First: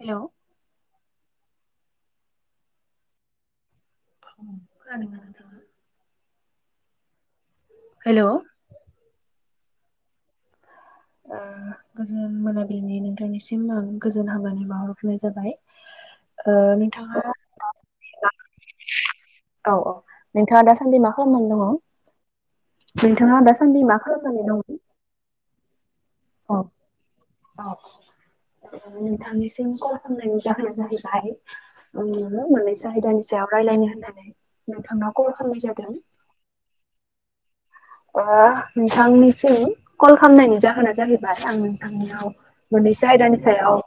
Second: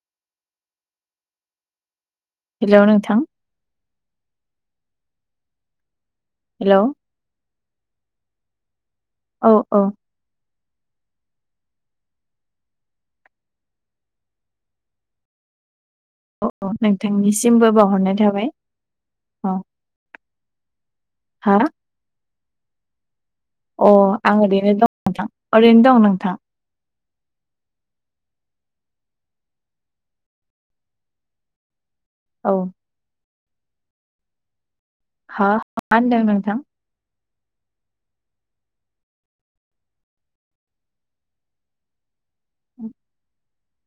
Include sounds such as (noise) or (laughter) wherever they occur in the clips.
हेल'। Hello नोंथां। (unintelligible) खोनादों ना नोंथां? हेल'। हेल'। औ औ। ओ गोजोन मोनाबिलिनि नोंथांनिसिम आं गोजोन हामलायनाय बावहरग्रोनाय जाबाय। औ ओ औ नोंथाङा नोंथांनिसिमबो बावहरनाय थाबाय। औ औ नोंथाङा दासान्दि मा हा खालामनानै दङ? नोंथाङा दासान्दि अ मा आं खालामनानै ओरैनो दंमोन? दं नोंथां ओरैनो दं नों औ औ। नोंथांनिसिम कल खालामनायनि जाहोना जाहैबाय ओम औ मोननैसो आयदानि सायाव सायाव रायलायनो होननानै नोंथांनाव कल हा खालामनाय मा जादों। होनदों नोंथां ओ नोंथांनिसिम कल खालामनायनि जाहोना जाहैबाय आं नोंथांनियाव मोननैसो आयदानि सायाव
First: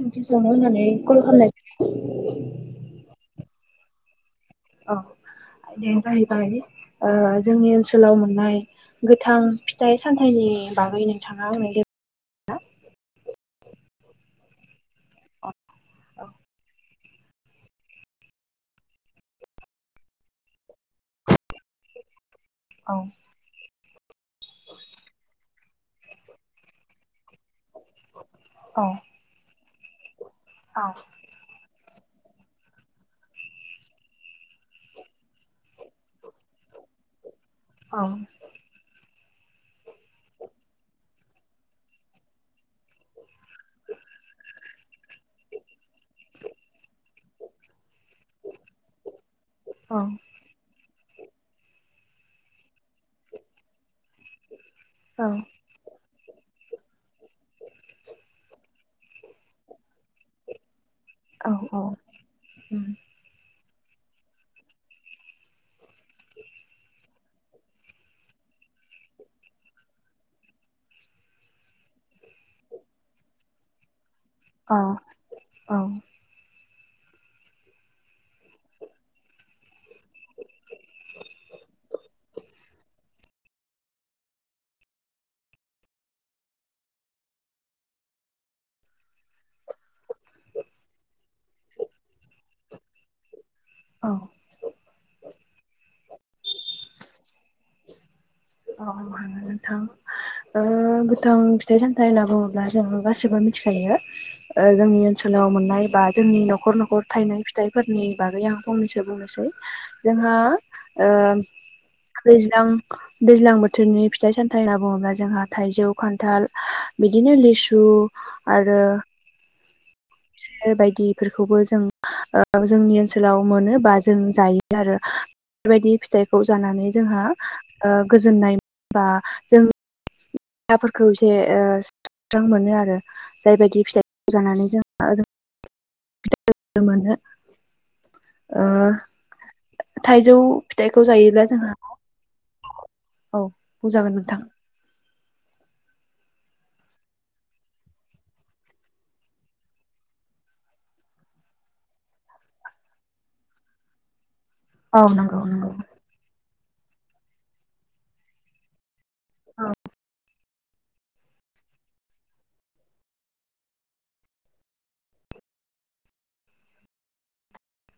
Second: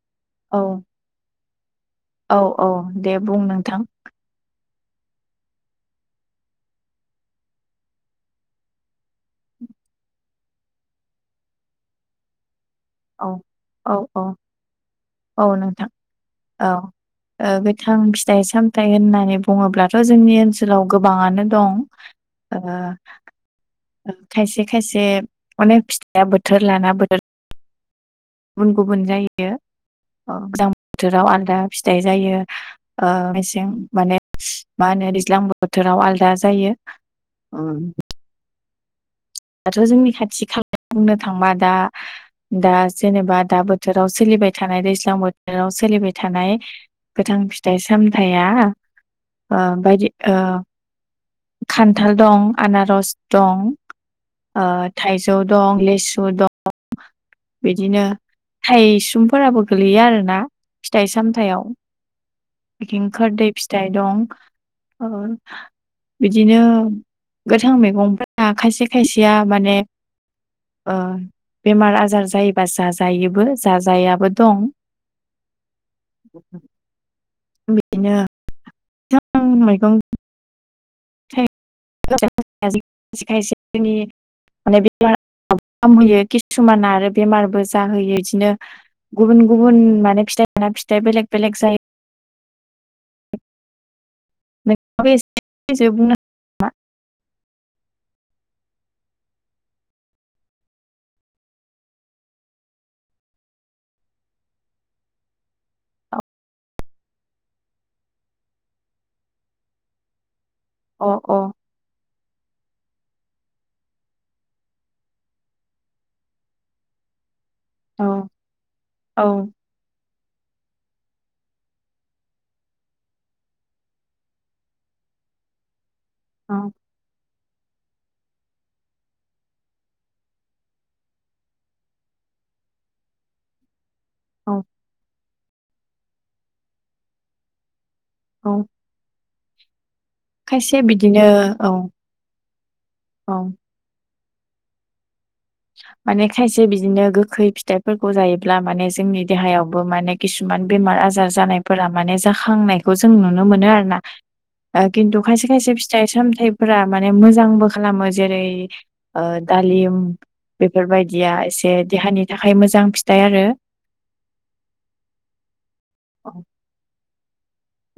सोंथि सोंनो औ होननानै कल खालामनाय औ औ दे बुं नोंथां। औ आयदाया जाहैबाय ओ जोंनि ओनसोलाव मोननाय गोथां फिथाइ सामथाइनि बागै नोंथाङा आंनो (unintelligible) ना? औ औ औ औ नोंथां औ। ओ गोथां फिथाइ सामथाइ होननानै बुङोब्लाथ' जोंनि ओनसोलाव गोबाङानो दं। ओ औ ओ खायसे खायसे अनेक फिथाइया बोथोर लाना बोथोर गुबुन औ गुबुन जायो ओ गोजां औ बोथोराव आलदा फिथाइ जायो ओ मेसें माने मा होनो दैज्लां बोथोराव आलदा जायो। औ। दाथ' जोंनि खाथि खाला बुंनो थांबा दा दा जेनेबा दा बोथोराव सोलिबाय थानाय दैज्लां बोथोराव सोलिबाय थानाय गोथां फिथाइ सा सामथाया ओ औ बायदि ओ खान्थाल दं, आनारस दं। ओ औ थाइजौ दं, लिसु दं बिदिनो थाइसुमफोराबो गो गोग्लैयो आरोना फिथाइ सामथायाव औ इथिं खोरदै फिथाइ दं। औ। बिदिनो गोथां मैगंफोरा खायसे खायसेया माने ओ बेमार आजार जायोबा जाजायोबो जाजायाबो। दं अ औ। बेनो (unintelligible) (unintelligible) (unintelligible) किसुमाना आरो बेमारबो जाहोयो बिदिनो गुबुन गुबुन माने फिथाइ लाना फिथाइ बेलेग बेलेग जायो। (inaudible) औ। (unintelligible) औ हागोन नोंथां। ओ गोथां फिथाइ सामथाइ होनोब्ला जों गासिबो मिथिखायो जोंनि ओनसोलाव आव मोननाय बा जोंनि न'खर न'खर थायनाय फिथाइफोरनि बागै आं फंनैसो बुंनोसै जोंहा अ ओ औ दैज्लां दैज्लां बोथोरनि फिथाइ सामथाइ होनना बुङोब्ला जोंहा थाइजौ खान्थाल बिदिनो लिसु सु आरो औ बायदि इफोरखौबो जों ओ जोंनि ओनसोलाव मोनो बा जों जायो आरो बेबायदि फिथाइखौ औ जानानै जोंहा ओ गोजोननाय बा जों (unintelligible) एसे स्रां मोनो आरो जायबायदि फिथाइखौ औ जानानै जों (unintelligible) मोनो औ ओ। थाइजौ खायसे फिथाइखौ बिदिनो जायोब्ला औ जोंहा औ बुंजागोन नों। माने खायसे बिदिनो गोखै फिथाइफोरखौ जायोब्ला माने जोंनि देहायावबो माने खिसुमान बा बेमार आजार जानायफोरा माने जाखांनायखौ जों नुनो मोनो आरोना। ओ औ खिन्थु नंगौ खायसे नंगौ खायसे फिथाइ सामथाइफोरा माने मोजांबो खालामो जेरै ओ दालिम बेफोरबायदिया एसे देहानि थाखाय मोजां फिथाइ आरो। औ।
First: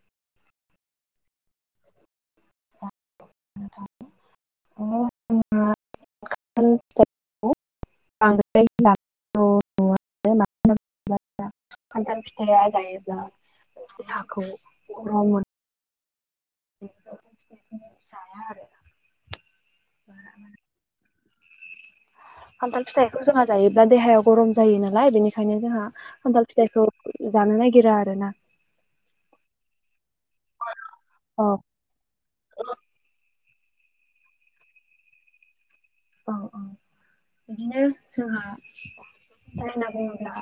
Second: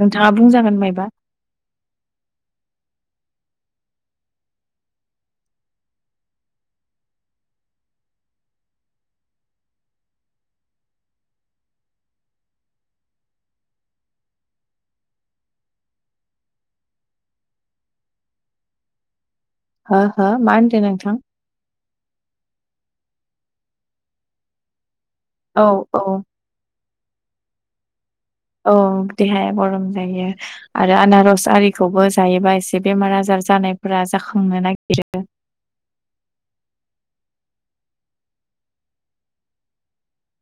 नोंथाङा बुंजागोन मायबा (unintelligible) (unintelligible) (unintelligible) खान्थाल फिथाइया जायोब्ला देहाखौ गरम मोनो (unintelligible) हो हो माहोनदों नोंथां। खान्थाल फिथाइखौ जोंहा जायोब्ला देहाया गरम जायो नालाय बेनिखायनो औ जोंहा औ खान्थाल फिथाइखौ जानो नागिरा आरो ना। औ देहाया गरम जायो आरो आनारस औ आरिखौबो जायोबा एसे बेमार आजार जानायफोरा जाखांनो नागिरो। औ औ बिदिनो जोंहा (unintelligible) बुंला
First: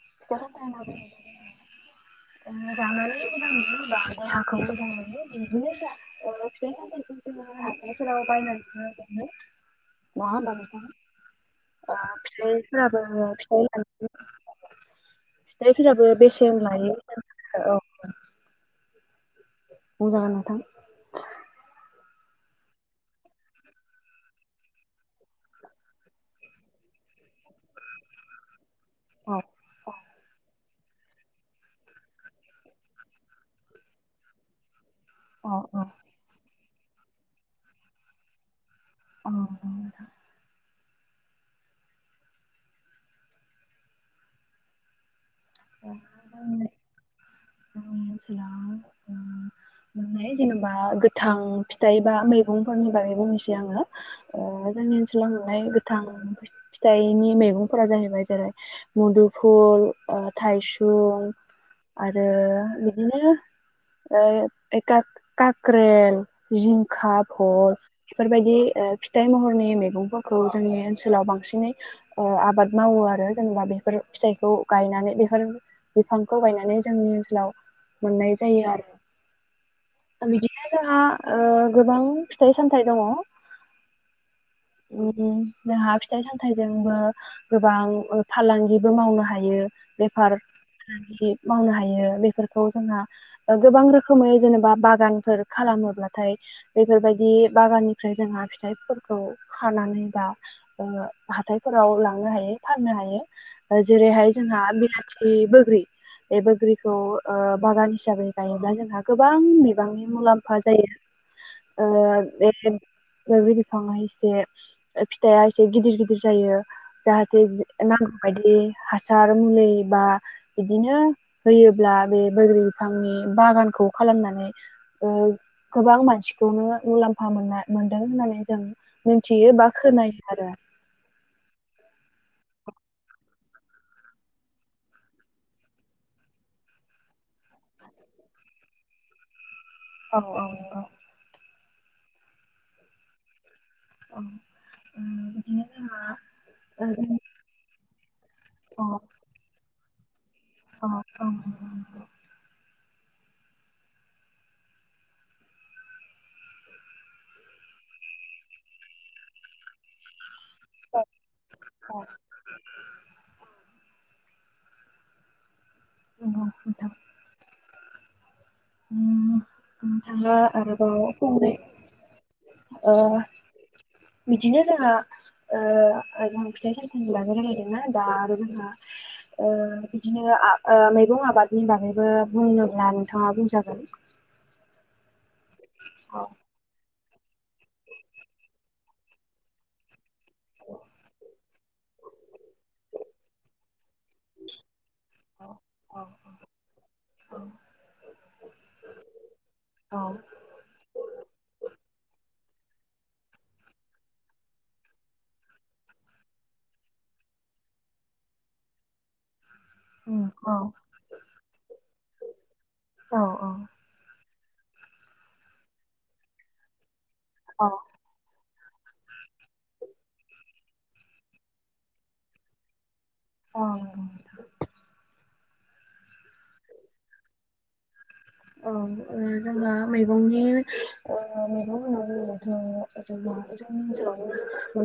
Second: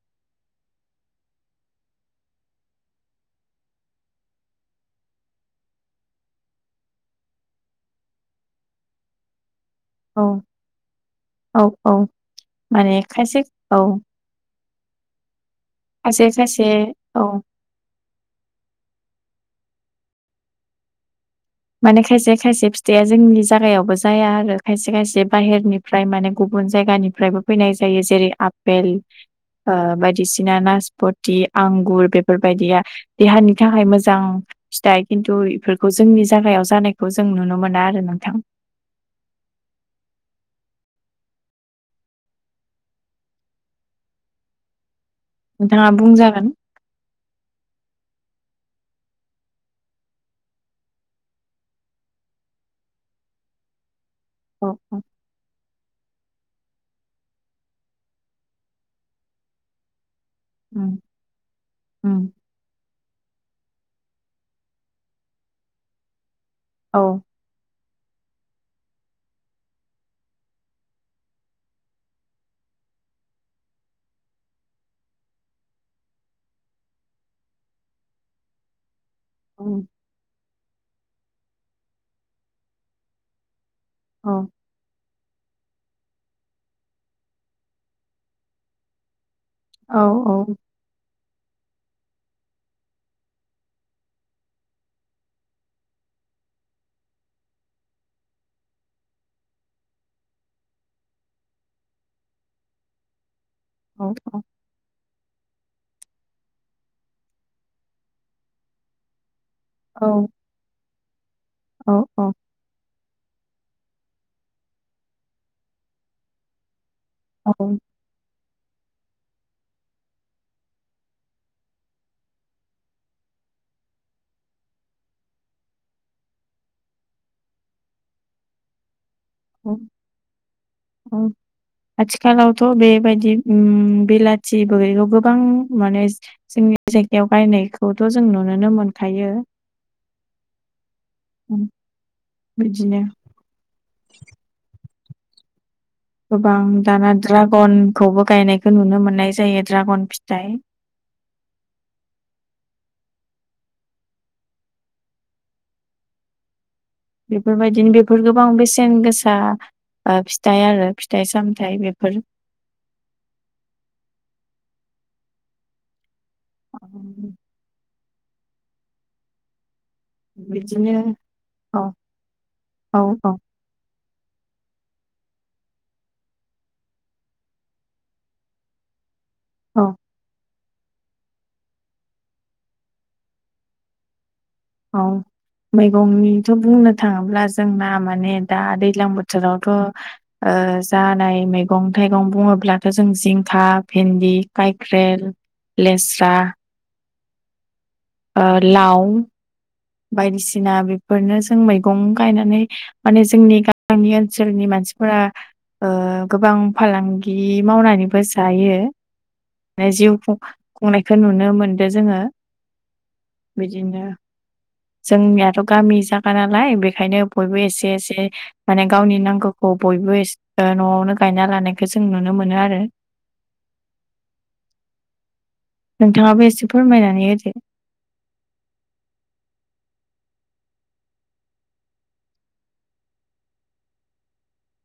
(unintelligible) (inaudible) (inaudible) नङा होनबा नोंथां औ ओ औ औ फिाइफोराबो माने खायसे औ फि जायखिनाबो खायसे बेसे खायसे लायो औ औ। मोजां आनो नोंथां। माने खायसे खायसे फिथाइआ जोंनि जायगायावबो जाया आरो खायसे खायसे बाहेरनिफ्राय माने गुबुन जायगा। फ्राय फैनाय जायो जेरै आफेल औ ओ अ बाय। बिसिना नासपति आंगुर बेफोरबायदिया देहानि थाखाय मोजां। फिथाइ खिन्थु अ बेफोरखौ जोंनि जगायाव जानायखौ जों नुनो मोना आरो नों औ। नोंथाङा बुंजागोन। जोंनि (unintelligible) जेनेबा गोथां फिथाइ बा मैगंफोरनि बागै बुंनोसै आङो। ओ औ जोंनि औ ओनसोलाव नुनाय गोथां फिथाइ ओ थाइसुं आरो उम बिदिनो ओ एख काक्रेल उम औ जिंखा, भर बेफोरबायदि फिथाइ महरनि मैगंफोरखौ जोंनि ओनसोलाव बांसिनै ओ आबाद मावो आरो जेनेबा बेफोर फिथायखौ गायनानै बेफोर बिफांखौ गायनानै जोंनि ओनसोलाव मोननाय जायो आरो। बिदिनो जोंहा ओ गोबां फिथाइ सामथाइ दङ'। औ। उम जोंहा फिथाइ सामथायाइजोंबो गोबां फालांगिबो मावनो हायो। हायो औ बेफार फालांगि मावनो हायो बेफोरखौ जोंहा गोबां ओ रोखोमै जेनेबा बागानफोर खालामोब्लाथाय बेफोरबायदि बागाननिफ्राय जोंहा फिथाइफोरखौ हानानै बा ओ हाथायफोराव लांनो हायो फाननो हायो। औ जेरैहाय जोंहा बिलाथि बोग्रि बे बोग्रिखौ ओ बागान हिसाबै गायोब्ला जोंहा गोबां गोबां बिबांनि औ मुलाम्फा जायो। ओ औ बे बोग्रि बिफाङा से एसे फिथाइया एसे गिदिर गिदिर जायो। जाहाथे औ नांगौ बायदि हासार मुलि बा बिदिनो होयोब्ला बे बोरग्रि बिफांनि बागानखौ खालामना नै गोबां मानसिखौनो मुलाम्फा मोन मोनदों होननानै जों मिथियो बा औ खोनायो आरो औ आथिखालावथ' बेबायदि उम बिलाथि बैग्रिखौ गोबां माने जोंनि जायगायाव बायनायखौथ' जों नुनोनो मोनखायो। औ औ। उम बिदिनो औ। गोबां दाना ड्रागनखौबो गायनायखौ नुनो मोननाय जायो दड्रागन फि अ'अ' बेफोरबायदिनो बेफोर गोबां बेसेन गोसा फि थाइ आरो फिथाइ सामथाय औ बेफोर नंगौ (inaudible) उम नोंथाङा बिदिनो आरोबाव फंनै औ ओ औ औ बिदिनो जोंहा ओ जों फिथाइ सामथाइ नि बागै रायज्लायदोंमोन ना दा आरो जोंहा ओ औ बिदिनो आ ओ मैगं आबादनि बागैबो बुंङोब्ला नोंथाङा बुं जागोन। औ मैगंनिथ' बुंनो थाङोब्ला जोंना माने दा दै ल्जां बोथोरथ' ओ जानाय मैगं थाइगं बुङोब्लाथ' जों जिंखा, भिन्दि, खाख्रेल औ लेस्रा औ। ओ लाव औ बायदिसिना बेफोरनो जों मै गं गायनानै माने जोंनि गामि ओनसोलनि मानसिफोरा ओ गोबां फालांगि मावनानैबो जायो। माने जिउ उम औ खुंनायखौ नुनो मोनदों जोङो औ औ। बिदिनो जोंनियाथ' गामि जायगा नालाय बेखायनो बयबो एसे एसे माने गावनि नांगौखौ बयबो ओ न'आवनो गायना लानायखौ जों नुनो मोनो आरो। अ'। नोंथाङाबो एसे फोरमायनानै होदो। औ ओ जोंहा मैगंनि ओ मैगं होनना बुङोबाथ' ओ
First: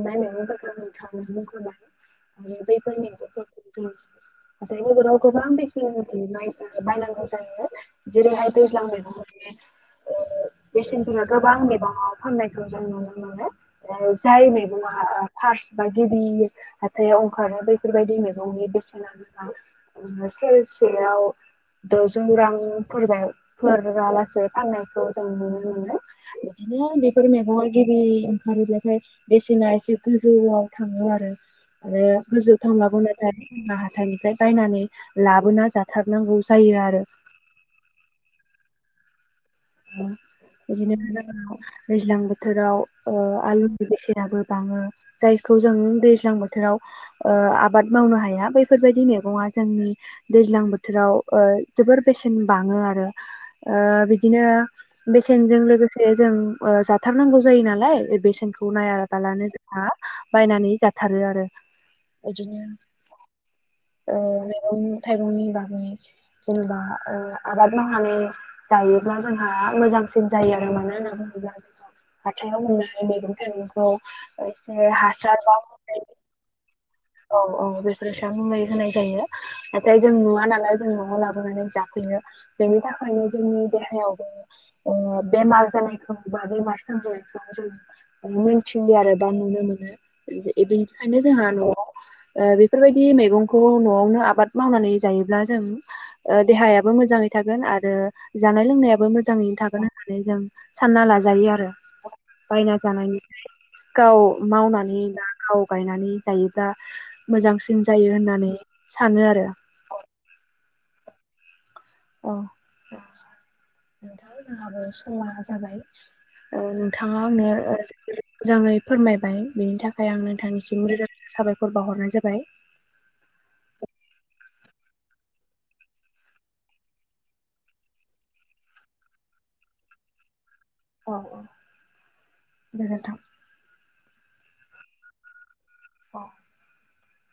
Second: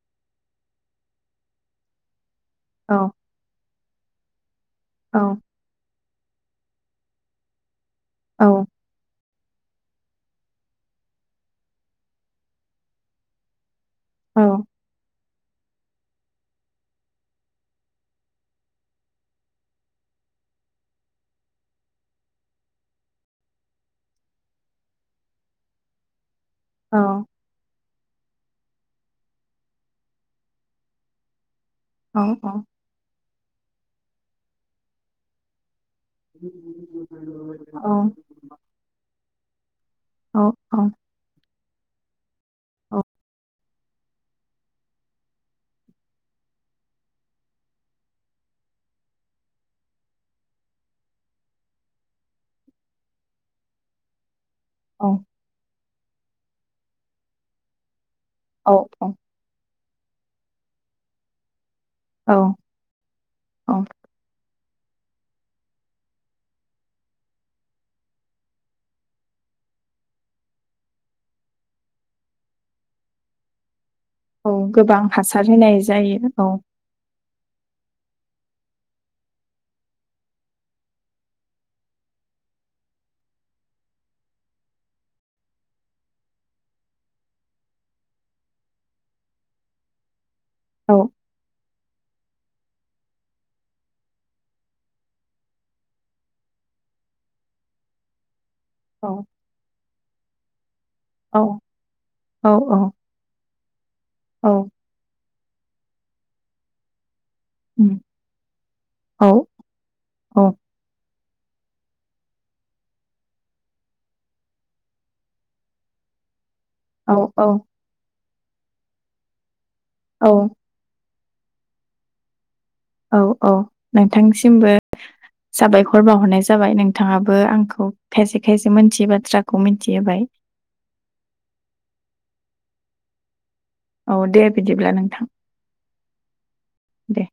औ जोंहा (unintelligible) (unintelligible) बायनांगौ जायो औ जेरैहाय दैज्लां मैगं उम ओ बेसेनफोरा गोबां बिबाङाव फाननायखौ जों नुनो मोनो। औ जाय मैगं हा फार्स बा गिबि हाथायाव ओंखारो बेैफोरबायदि मैगंनि बेसेना गोबां सेरसेयाव द'जौ रां फोरबाव फोर होलासे फाननायखौ जों नुनो मोनो। बिदिनो औ बेफोर मेगवगिरि ओंखारोबाथाइ बेसेना एसे गोजौआव थाङो आरो। आरो औ गोजौ थांनांगौनो जोंना हाथाइनिफ्राय बायनानै लाबोना जा थारनांगौ जायो आरो। औ। ओ औ बिदिनो दैज्लां बोथोराव ओ आलु बेसेनाबो बाङो जायखौ जों दैज्लां बोथोराव आबाद मावनो हाया बैफोर फोरबायदि मेगङा जोंनि दैज्लां बोथोराव ओ जोबोर बेसेन बाङो आरो ओ बि बिदिनो बेसेनजों लोगोसे जों ओ जाथारनांगौ जायो नालाय बेसेनखौ औ नायाबालानो जोंहा बायनानै जाथारो आरो। औ बिदिनो औ ओ मैगं थाइगंनि बागै जेनेबा ओ आबाद मावनानै जायो। ब्ला जोंहा मोजांसिन जायो आरो मानो होनना बुङोब्ला जोंहा हाथायाव मोननाय मैगं थाइगं खौ औ इसे गोबां हासार बा होनाय जायो औ (unintelligible) औ औ बेफोर सा मुलै होनाय जायो। नाथाय जों नुवा नालाय जों न'आव लाबोनानै जाफै यो। बेनि थाखायनो जोंनि देहायाव जों ओ बेमार जानायखौ (unintelligible) (unintelligible) मोनथियो आरो बा नुनो मोनो ओ बे औ बेनिखायनो जोंहा न'आव ओ बेफोरबायदि मैगंखौ न'आवनो आबाद मावनानै जायोब्ला जों ओ देहायाबो मोजाङै थागोन आरो जानाय औ लोंनायाबो मोजाङैनो थागोन होननानै जों सानना औ लाजायो आरो। औ बायना औ जानायनिफ्राय गाव औ मावनानै ला गाव गायनानै जायोब्ला मोजांसिन उम जायो होननानै औ सानो आरो। औ अ नोंथां। नोथां जोंहाबो समा जाबाय ओ औ नोंथाङा आंनो औ (unintelligible) मोजाङै फोरमायबाय। बेनि थाखाय आं औ नोंथांनिसिम रोजा रोज साबायखर बावहरनाय जाबाय। औ औ नोंथांसिमबो। साबायखर बावाहरनाय जाबाय। नोंथाङाबो आंखौ खायसे खायसे मोन्थियै बाथ्राखौ मोनथिहोबाय। औ औ गोजोनथों। औ दे बिदिब्ला नोंथां। औ। दे।